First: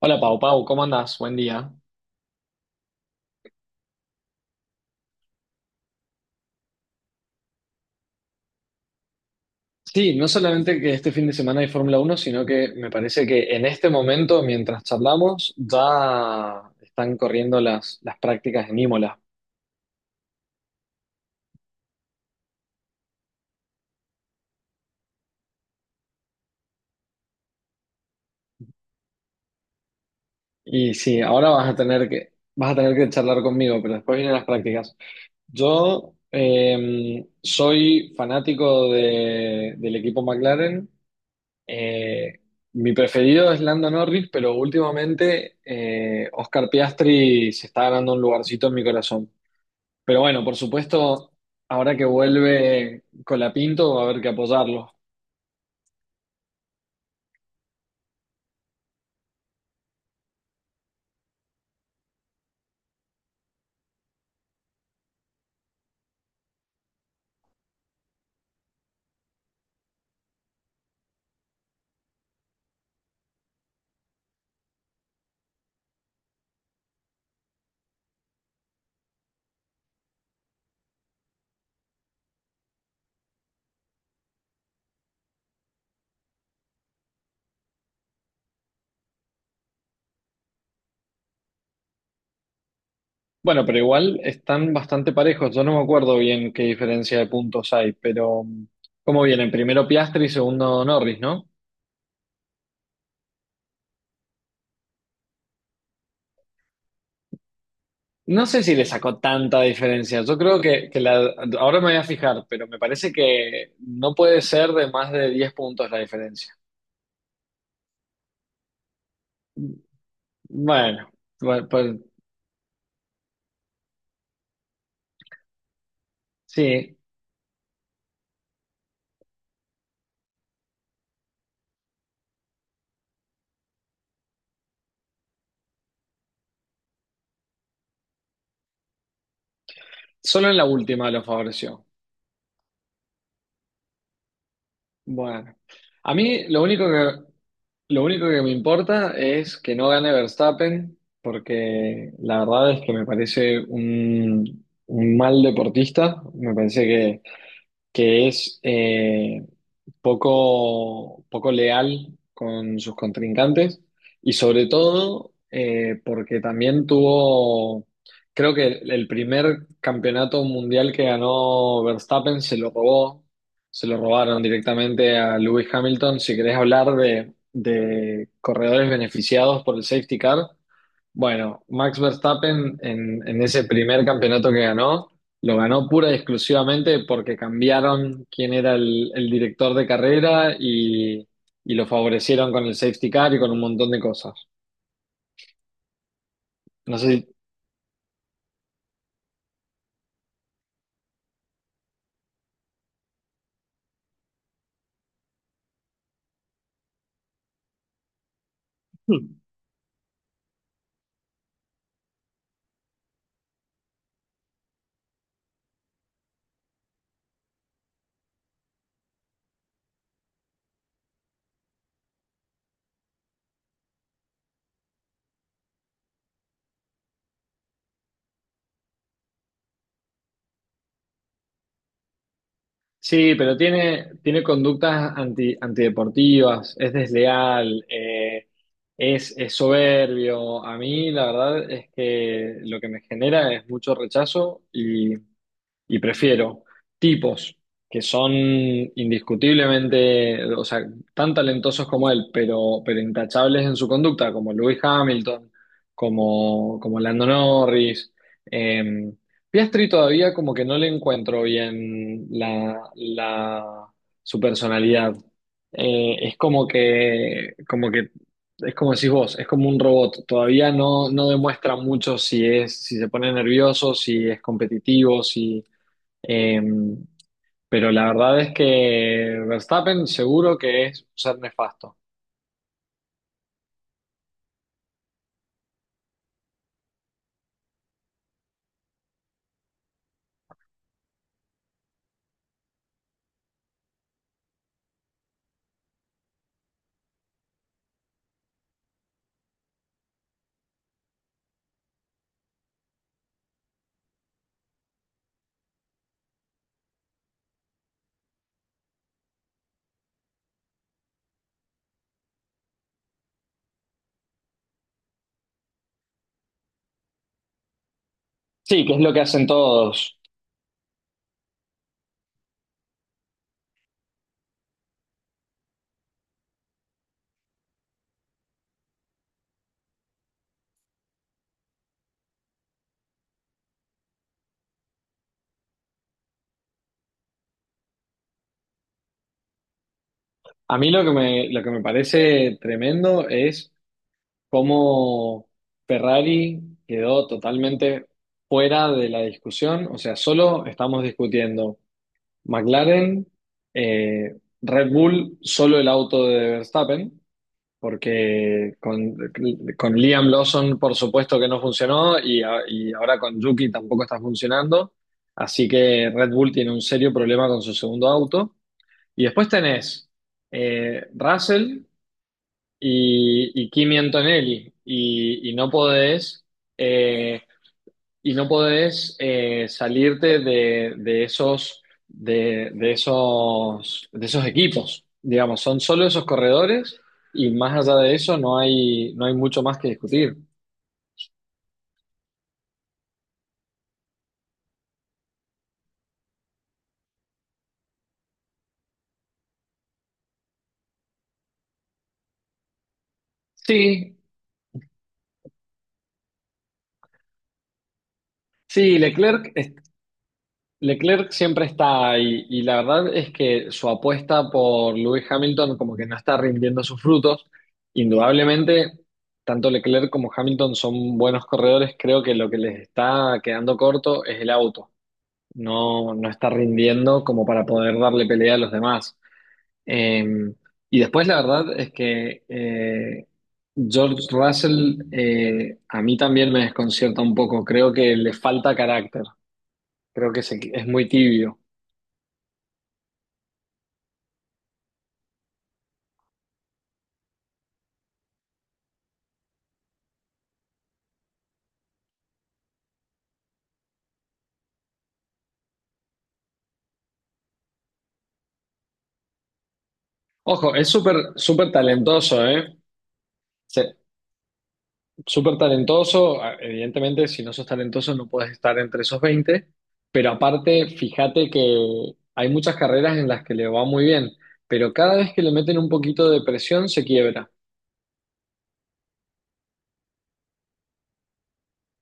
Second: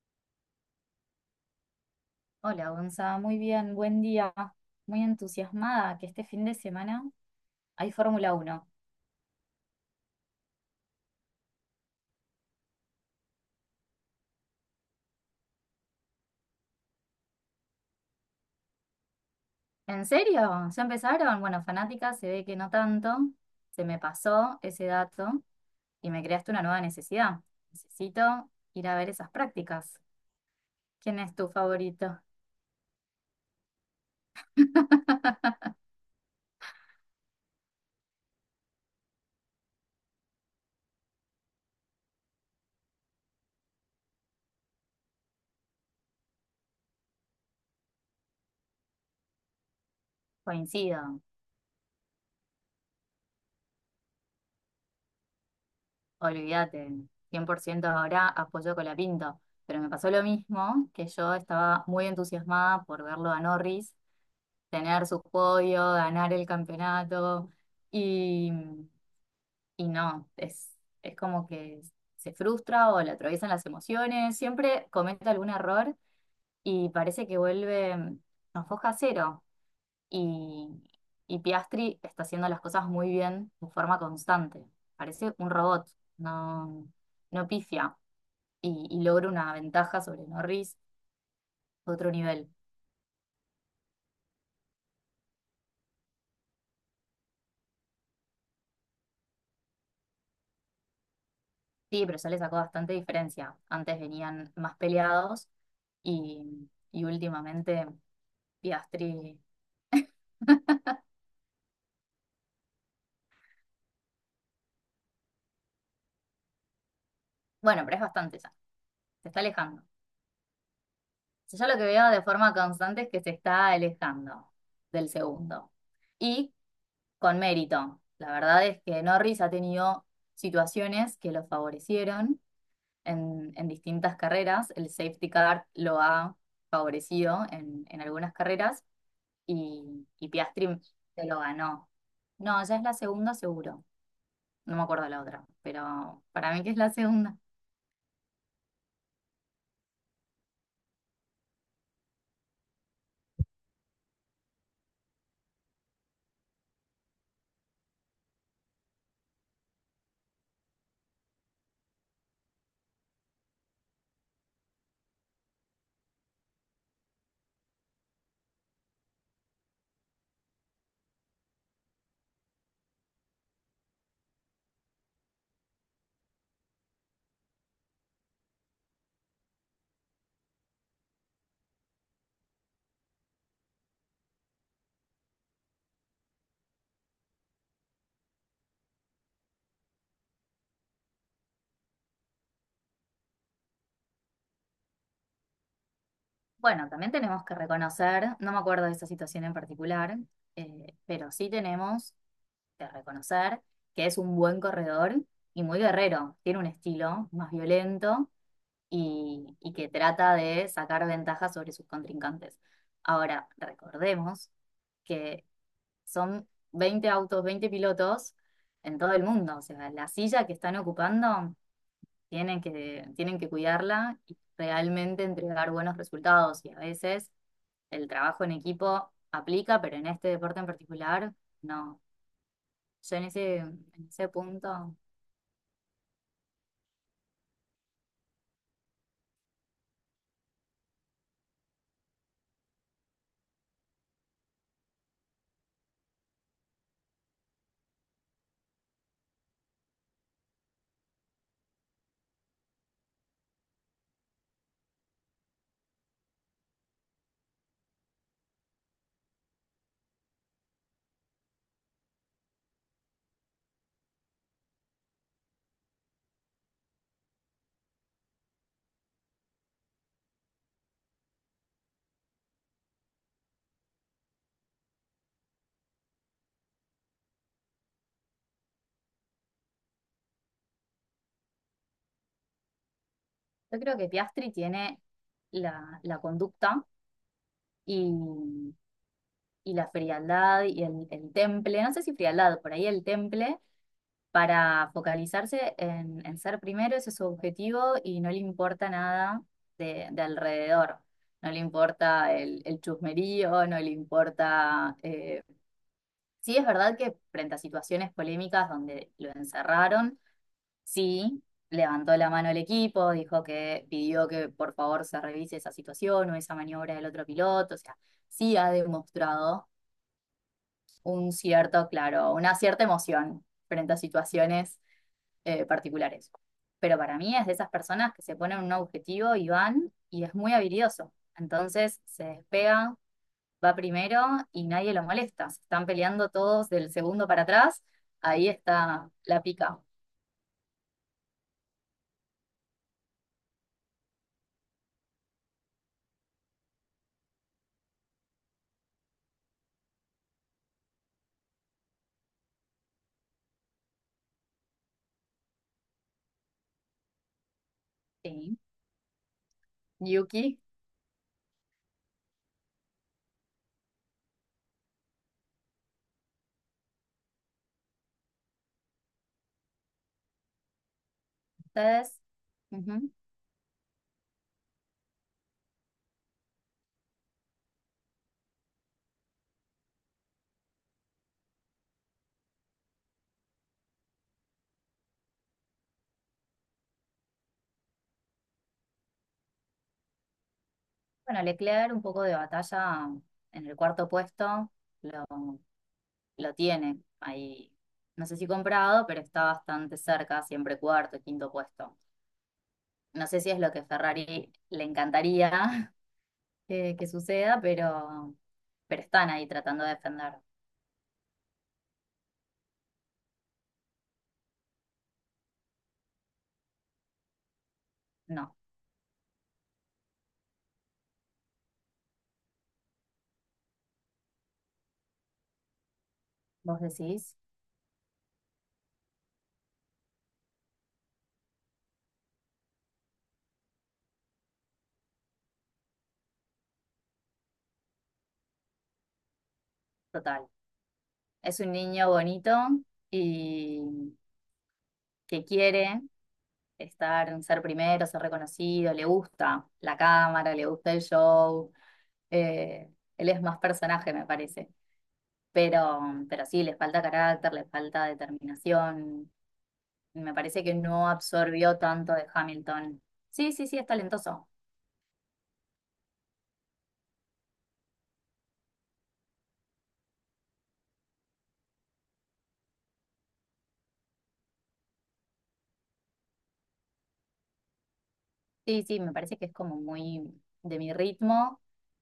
Hola Pau, Pau, ¿cómo andás? Buen día. Hola, Gonza, muy bien, buen día. Muy entusiasmada que este fin de semana hay Fórmula 1. Sí, no solamente que este fin de semana hay Fórmula Uno, sino que me parece que en este momento, mientras charlamos, ya están corriendo las prácticas en Imola. ¿En serio? ¿Ya empezaron? Bueno, fanática, se ve que no tanto. Se me pasó ese dato y me creaste una nueva necesidad. Necesito ir a ver esas prácticas. Y ¿Quién sí, es ahora tu vas a tener favorito? que charlar conmigo, pero después vienen las prácticas. Yo soy fanático del equipo McLaren. Eh, mi preferido es Lando Norris, pero últimamente Oscar Piastri se está ganando un lugarcito en mi corazón. Pero bueno, por Coincido, supuesto, ahora que vuelve Colapinto va a haber que apoyarlo. olvídate. 100% ahora apoyo a Colapinto. Pero me pasó lo mismo, que yo estaba muy entusiasmada por verlo a Norris tener su podio, ganar el campeonato y, y no, es como que se frustra o le atraviesan las emociones, siempre comete algún error y parece que vuelve a foja cero y, y Piastri está haciendo las cosas muy bien de forma constante, parece un robot, no, no pifia y logra una ventaja sobre Norris, otro nivel. Bueno, pero igual están bastante parejos. Yo no me acuerdo bien qué diferencia de puntos hay, pero ¿cómo vienen? Primero Piastri y segundo Norris, ¿no? Sí, pero ya le sacó bastante diferencia. Antes venían más peleados y últimamente No sé si le sacó Piastri. tanta diferencia. Yo creo que ahora me voy a fijar, pero me parece que no puede ser de más de 10 puntos la diferencia. Bueno, pero es bastante ya. Se está alejando. Bueno, Yo ya bueno, lo que pues veo de forma constante es que se está alejando del segundo. Y sí, con mérito. La verdad es que Norris ha tenido situaciones que lo favorecieron en distintas carreras. El safety car lo ha favorecido en algunas carreras y solo en la Piastri última lo se lo favoreció. ganó. No, ya es la segunda seguro. No me acuerdo la otra, Bueno, a pero mí para mí que es la segunda. lo único que me importa es que no gane Verstappen, porque la verdad es que me parece un mal deportista, me parece que es, poco leal con sus contrincantes y sobre todo porque también tuvo, creo que el primer campeonato mundial que ganó Verstappen se lo robó, se lo robaron directamente a Lewis Hamilton. Si querés hablar de corredores beneficiados por el safety car, bueno, Max Verstappen en ese primer campeonato que ganó, lo ganó pura y exclusivamente porque cambiaron quién era el director de carrera y lo favorecieron con el safety car y con un montón de cosas. Bueno, No sé también si- tenemos que reconocer, no me acuerdo de esa situación en particular, pero sí tenemos que reconocer que es un buen corredor y muy guerrero. Tiene un estilo más violento y que trata de sacar ventaja sobre sus contrincantes. Ahora, recordemos que son 20 autos, 20 pilotos en todo el mundo. O sea, la silla que están ocupando tienen que cuidarla y realmente entregar buenos resultados. Y a veces el trabajo en equipo aplica, pero en este deporte en particular, no. Yo en sí, pero ese, en tiene, ese tiene punto, conductas antideportivas, es desleal, es soberbio. A mí la verdad es que lo que me genera es mucho rechazo. Y prefiero tipos que son indiscutiblemente, o sea, tan talentosos como él, pero intachables en su conducta, como Lewis Hamilton, como, como Lando Norris. Eh, Piastri todavía como que no le encuentro bien su personalidad. Es como que, es como decís vos, es como un robot. Todavía no, no demuestra mucho si es, si se pone nervioso, si es competitivo, si eh, pero la verdad es que Verstappen seguro que es un ser nefasto. yo creo que Piastri tiene la conducta y, y la frialdad y el temple, no sé si frialdad, por ahí el temple para focalizarse en ser primero, ese es su objetivo y no le importa nada de alrededor. No le importa el chusmerío, no le importa... Sí, es verdad que frente a situaciones polémicas donde lo encerraron, sí, levantó la mano el equipo, dijo que pidió que por favor se revise esa situación o esa maniobra del otro piloto, o sea, sí ha Sí, que es lo que hacen demostrado todos. un cierto, claro, una cierta emoción frente a situaciones particulares. Pero para mí es de esas personas que se ponen un objetivo y van y es muy habilidoso. Entonces se despega, va primero y nadie lo molesta. Se están peleando todos del segundo para atrás. Ahí está la pica. A mí lo que me parece tremendo es cómo Ferrari quedó totalmente fuera de la discusión. O sea, solo estamos discutiendo McLaren, eh, Red Bull, solo el auto de Verstappen. Sí. porque con, con Liam Yuki, Lawson por supuesto que no funcionó y, y ahora con Yuki tampoco está funcionando, así que Red Bull tiene un serio problema con su segundo auto. Y después tenés Russell ustedes. Ujú. Y Kimi Antonelli eh, y no podés salirte de esos de esos equipos, digamos, son solo esos corredores y más allá de eso no hay, no hay mucho más que discutir. Bueno, Leclerc, un poco de batalla en el cuarto puesto, lo, lo tiene ahí. No sé si comprado, pero está bastante cerca, siempre cuarto, quinto puesto. No sé si es lo que Sí, Ferrari le encantaría que suceda, sí, pero están ahí tratando de defender. Leclerc siempre está ahí y la verdad es que su apuesta por Lewis Hamilton como que no está rindiendo sus frutos. No, Indudablemente, tanto Leclerc como Hamilton son buenos corredores, creo que lo que les está quedando corto es el auto. No, no está vos rindiendo decís, como para poder darle pelea a los demás. Eh, y después la verdad es que George Russell, a mí también me desconcierta un poco, creo que le falta carácter, creo que total. Es muy tibio. Es un niño bonito y que quiere estar, ser primero, ser reconocido, le gusta la cámara, le gusta el show. eh, Él es más personaje, me parece. Pero, pero sí, le falta carácter, le falta determinación. Me parece que Ojo, es no súper súper absorbió tanto de talentoso, ¿eh? Hamilton. Sí, sí, sí, es Se- talentoso. Súper talentoso, evidentemente si no sos talentoso no puedes estar entre esos 20. Pero aparte fíjate que hay muchas carreras en las que le va muy bien, pero cada vez que le meten un poquito de presión se quiebra. Sí, sí, me parece que es como muy de mi ritmo,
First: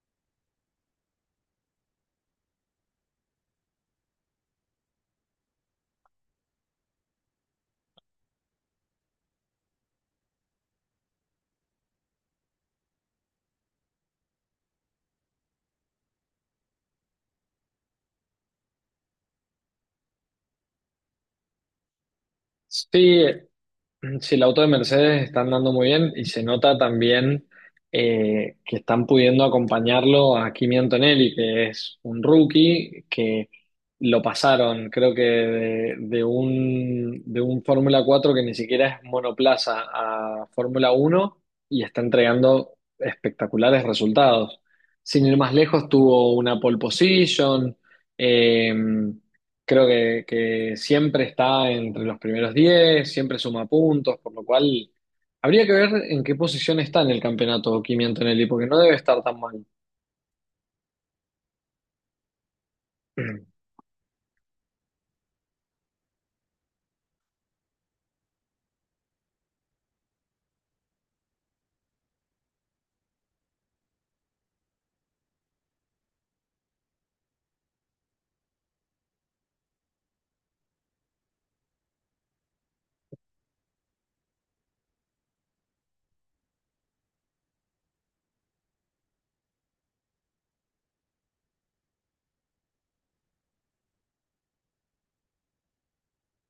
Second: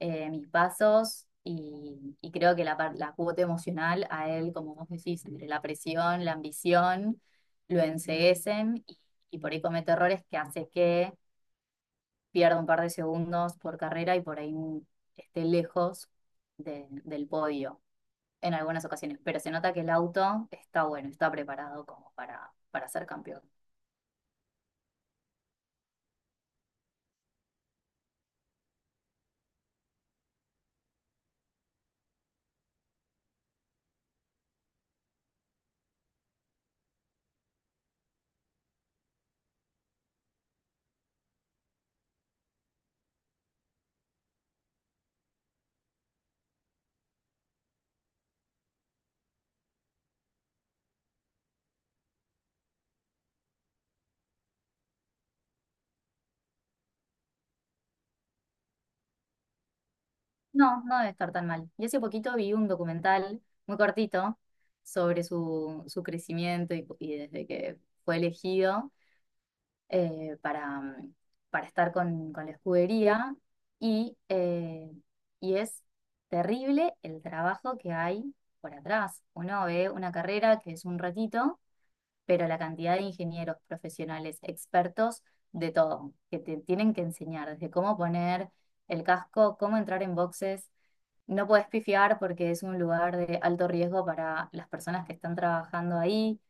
mis pasos y creo que la, la cuota emocional a él, como vos decís, entre la presión, la ambición, lo enceguecen y por ahí comete errores que hace que pierda un par de segundos por carrera y por ahí esté lejos del podio en algunas ocasiones. Pero se nota que el auto está bueno, está preparado como para ser Sí, campeón. mm, sí, el auto de Mercedes está andando muy bien y se nota también que están pudiendo acompañarlo a Kimi Antonelli, que es un rookie que lo pasaron, creo que de un Fórmula 4 que ni siquiera es monoplaza a Fórmula uno y está entregando espectaculares resultados. Sin ir más lejos, tuvo una pole position. eh, Creo que siempre está entre los primeros 10, siempre suma puntos, por lo cual habría que ver en qué posición está en el campeonato Kimi Antonelli, porque no debe estar tan mal. No, no debe estar tan mal. Y hace poquito vi un documental muy cortito sobre su crecimiento y desde que fue elegido para, para estar con la escudería. Y y es terrible el trabajo que hay por atrás. Uno ve una carrera que es un ratito, pero la cantidad de ingenieros profesionales, expertos de todo, que te tienen que enseñar desde cómo poner el casco, cómo entrar en boxes no puedes pifiar porque es un lugar de alto riesgo para las personas que están trabajando ahí.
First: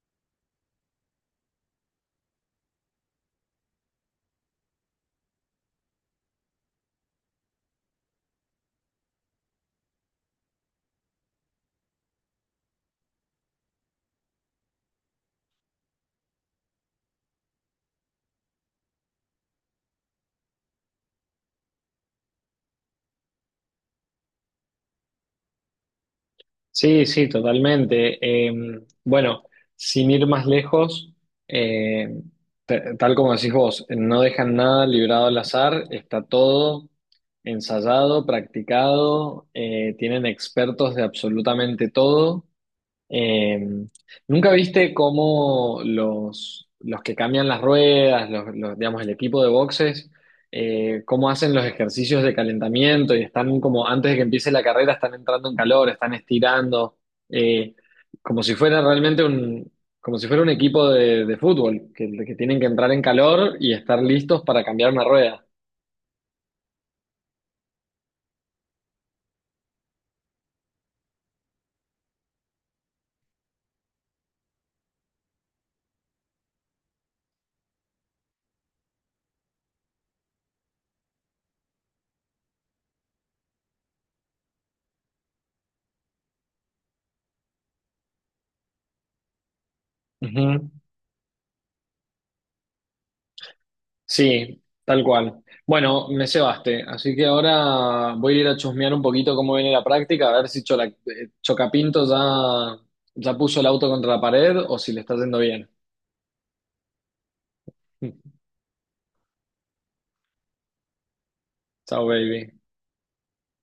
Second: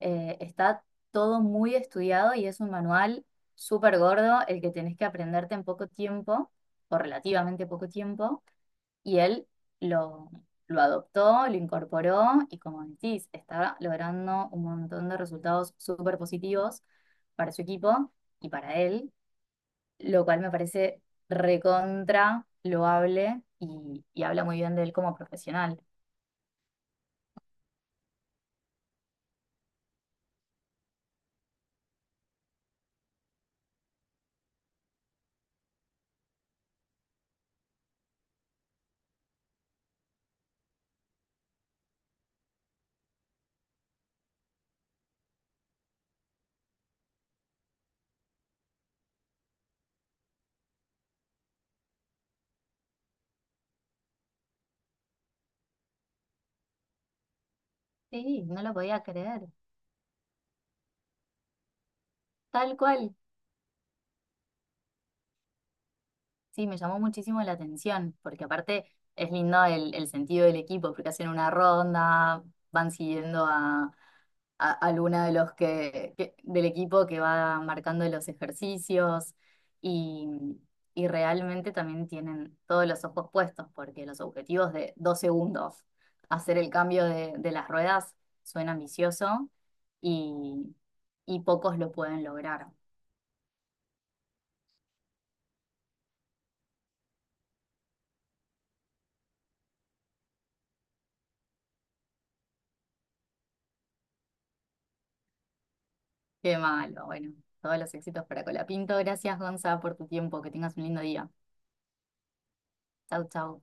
Está todo muy estudiado y es un manual súper gordo el que tenés que aprenderte en poco tiempo, o relativamente poco tiempo, y él lo, lo adoptó, lo incorporó y como decís, está logrando un montón de resultados súper positivos para su equipo y para él, lo cual me parece recontra loable y habla muy bien de él como profesional. Sí, sí, totalmente. Eh, bueno, sin ir más lejos, eh, tal como decís vos, no dejan nada librado al azar, está todo ensayado, practicado, tienen expertos de absolutamente todo. Eh, ¿Nunca viste cómo los que cambian las ruedas, digamos, el equipo de boxes, cómo hacen los ejercicios de calentamiento y están como antes de que empiece la carrera, están entrando en calor, están estirando, eh, como Sí, si no lo fuera podía creer, como si fuera un equipo de fútbol, que tienen que tal entrar en cual. calor y estar listos para cambiar una rueda? Sí, me llamó muchísimo la atención, porque aparte es lindo el sentido del equipo, porque hacen una ronda, van siguiendo a alguna de los que, del equipo que va marcando los ejercicios y, y realmente también tienen todos los ojos puestos porque los objetivos de 2 segundos, hacer el cambio de las ruedas, suena ambicioso Ujú. y, y pocos lo pueden lograr. Sí, tal cual. Bueno, me cebaste, así que ahora voy a ir a chusmear un poquito cómo viene la práctica, a ver si Chocapinto ya, ya puso el auto contra la pared o si le está yendo bien. Qué malo, bueno, todos los éxitos para Colapinto. Gracias, Gonza, por tu tiempo. Que tengas un lindo día. Chao, baby. Chau, chau.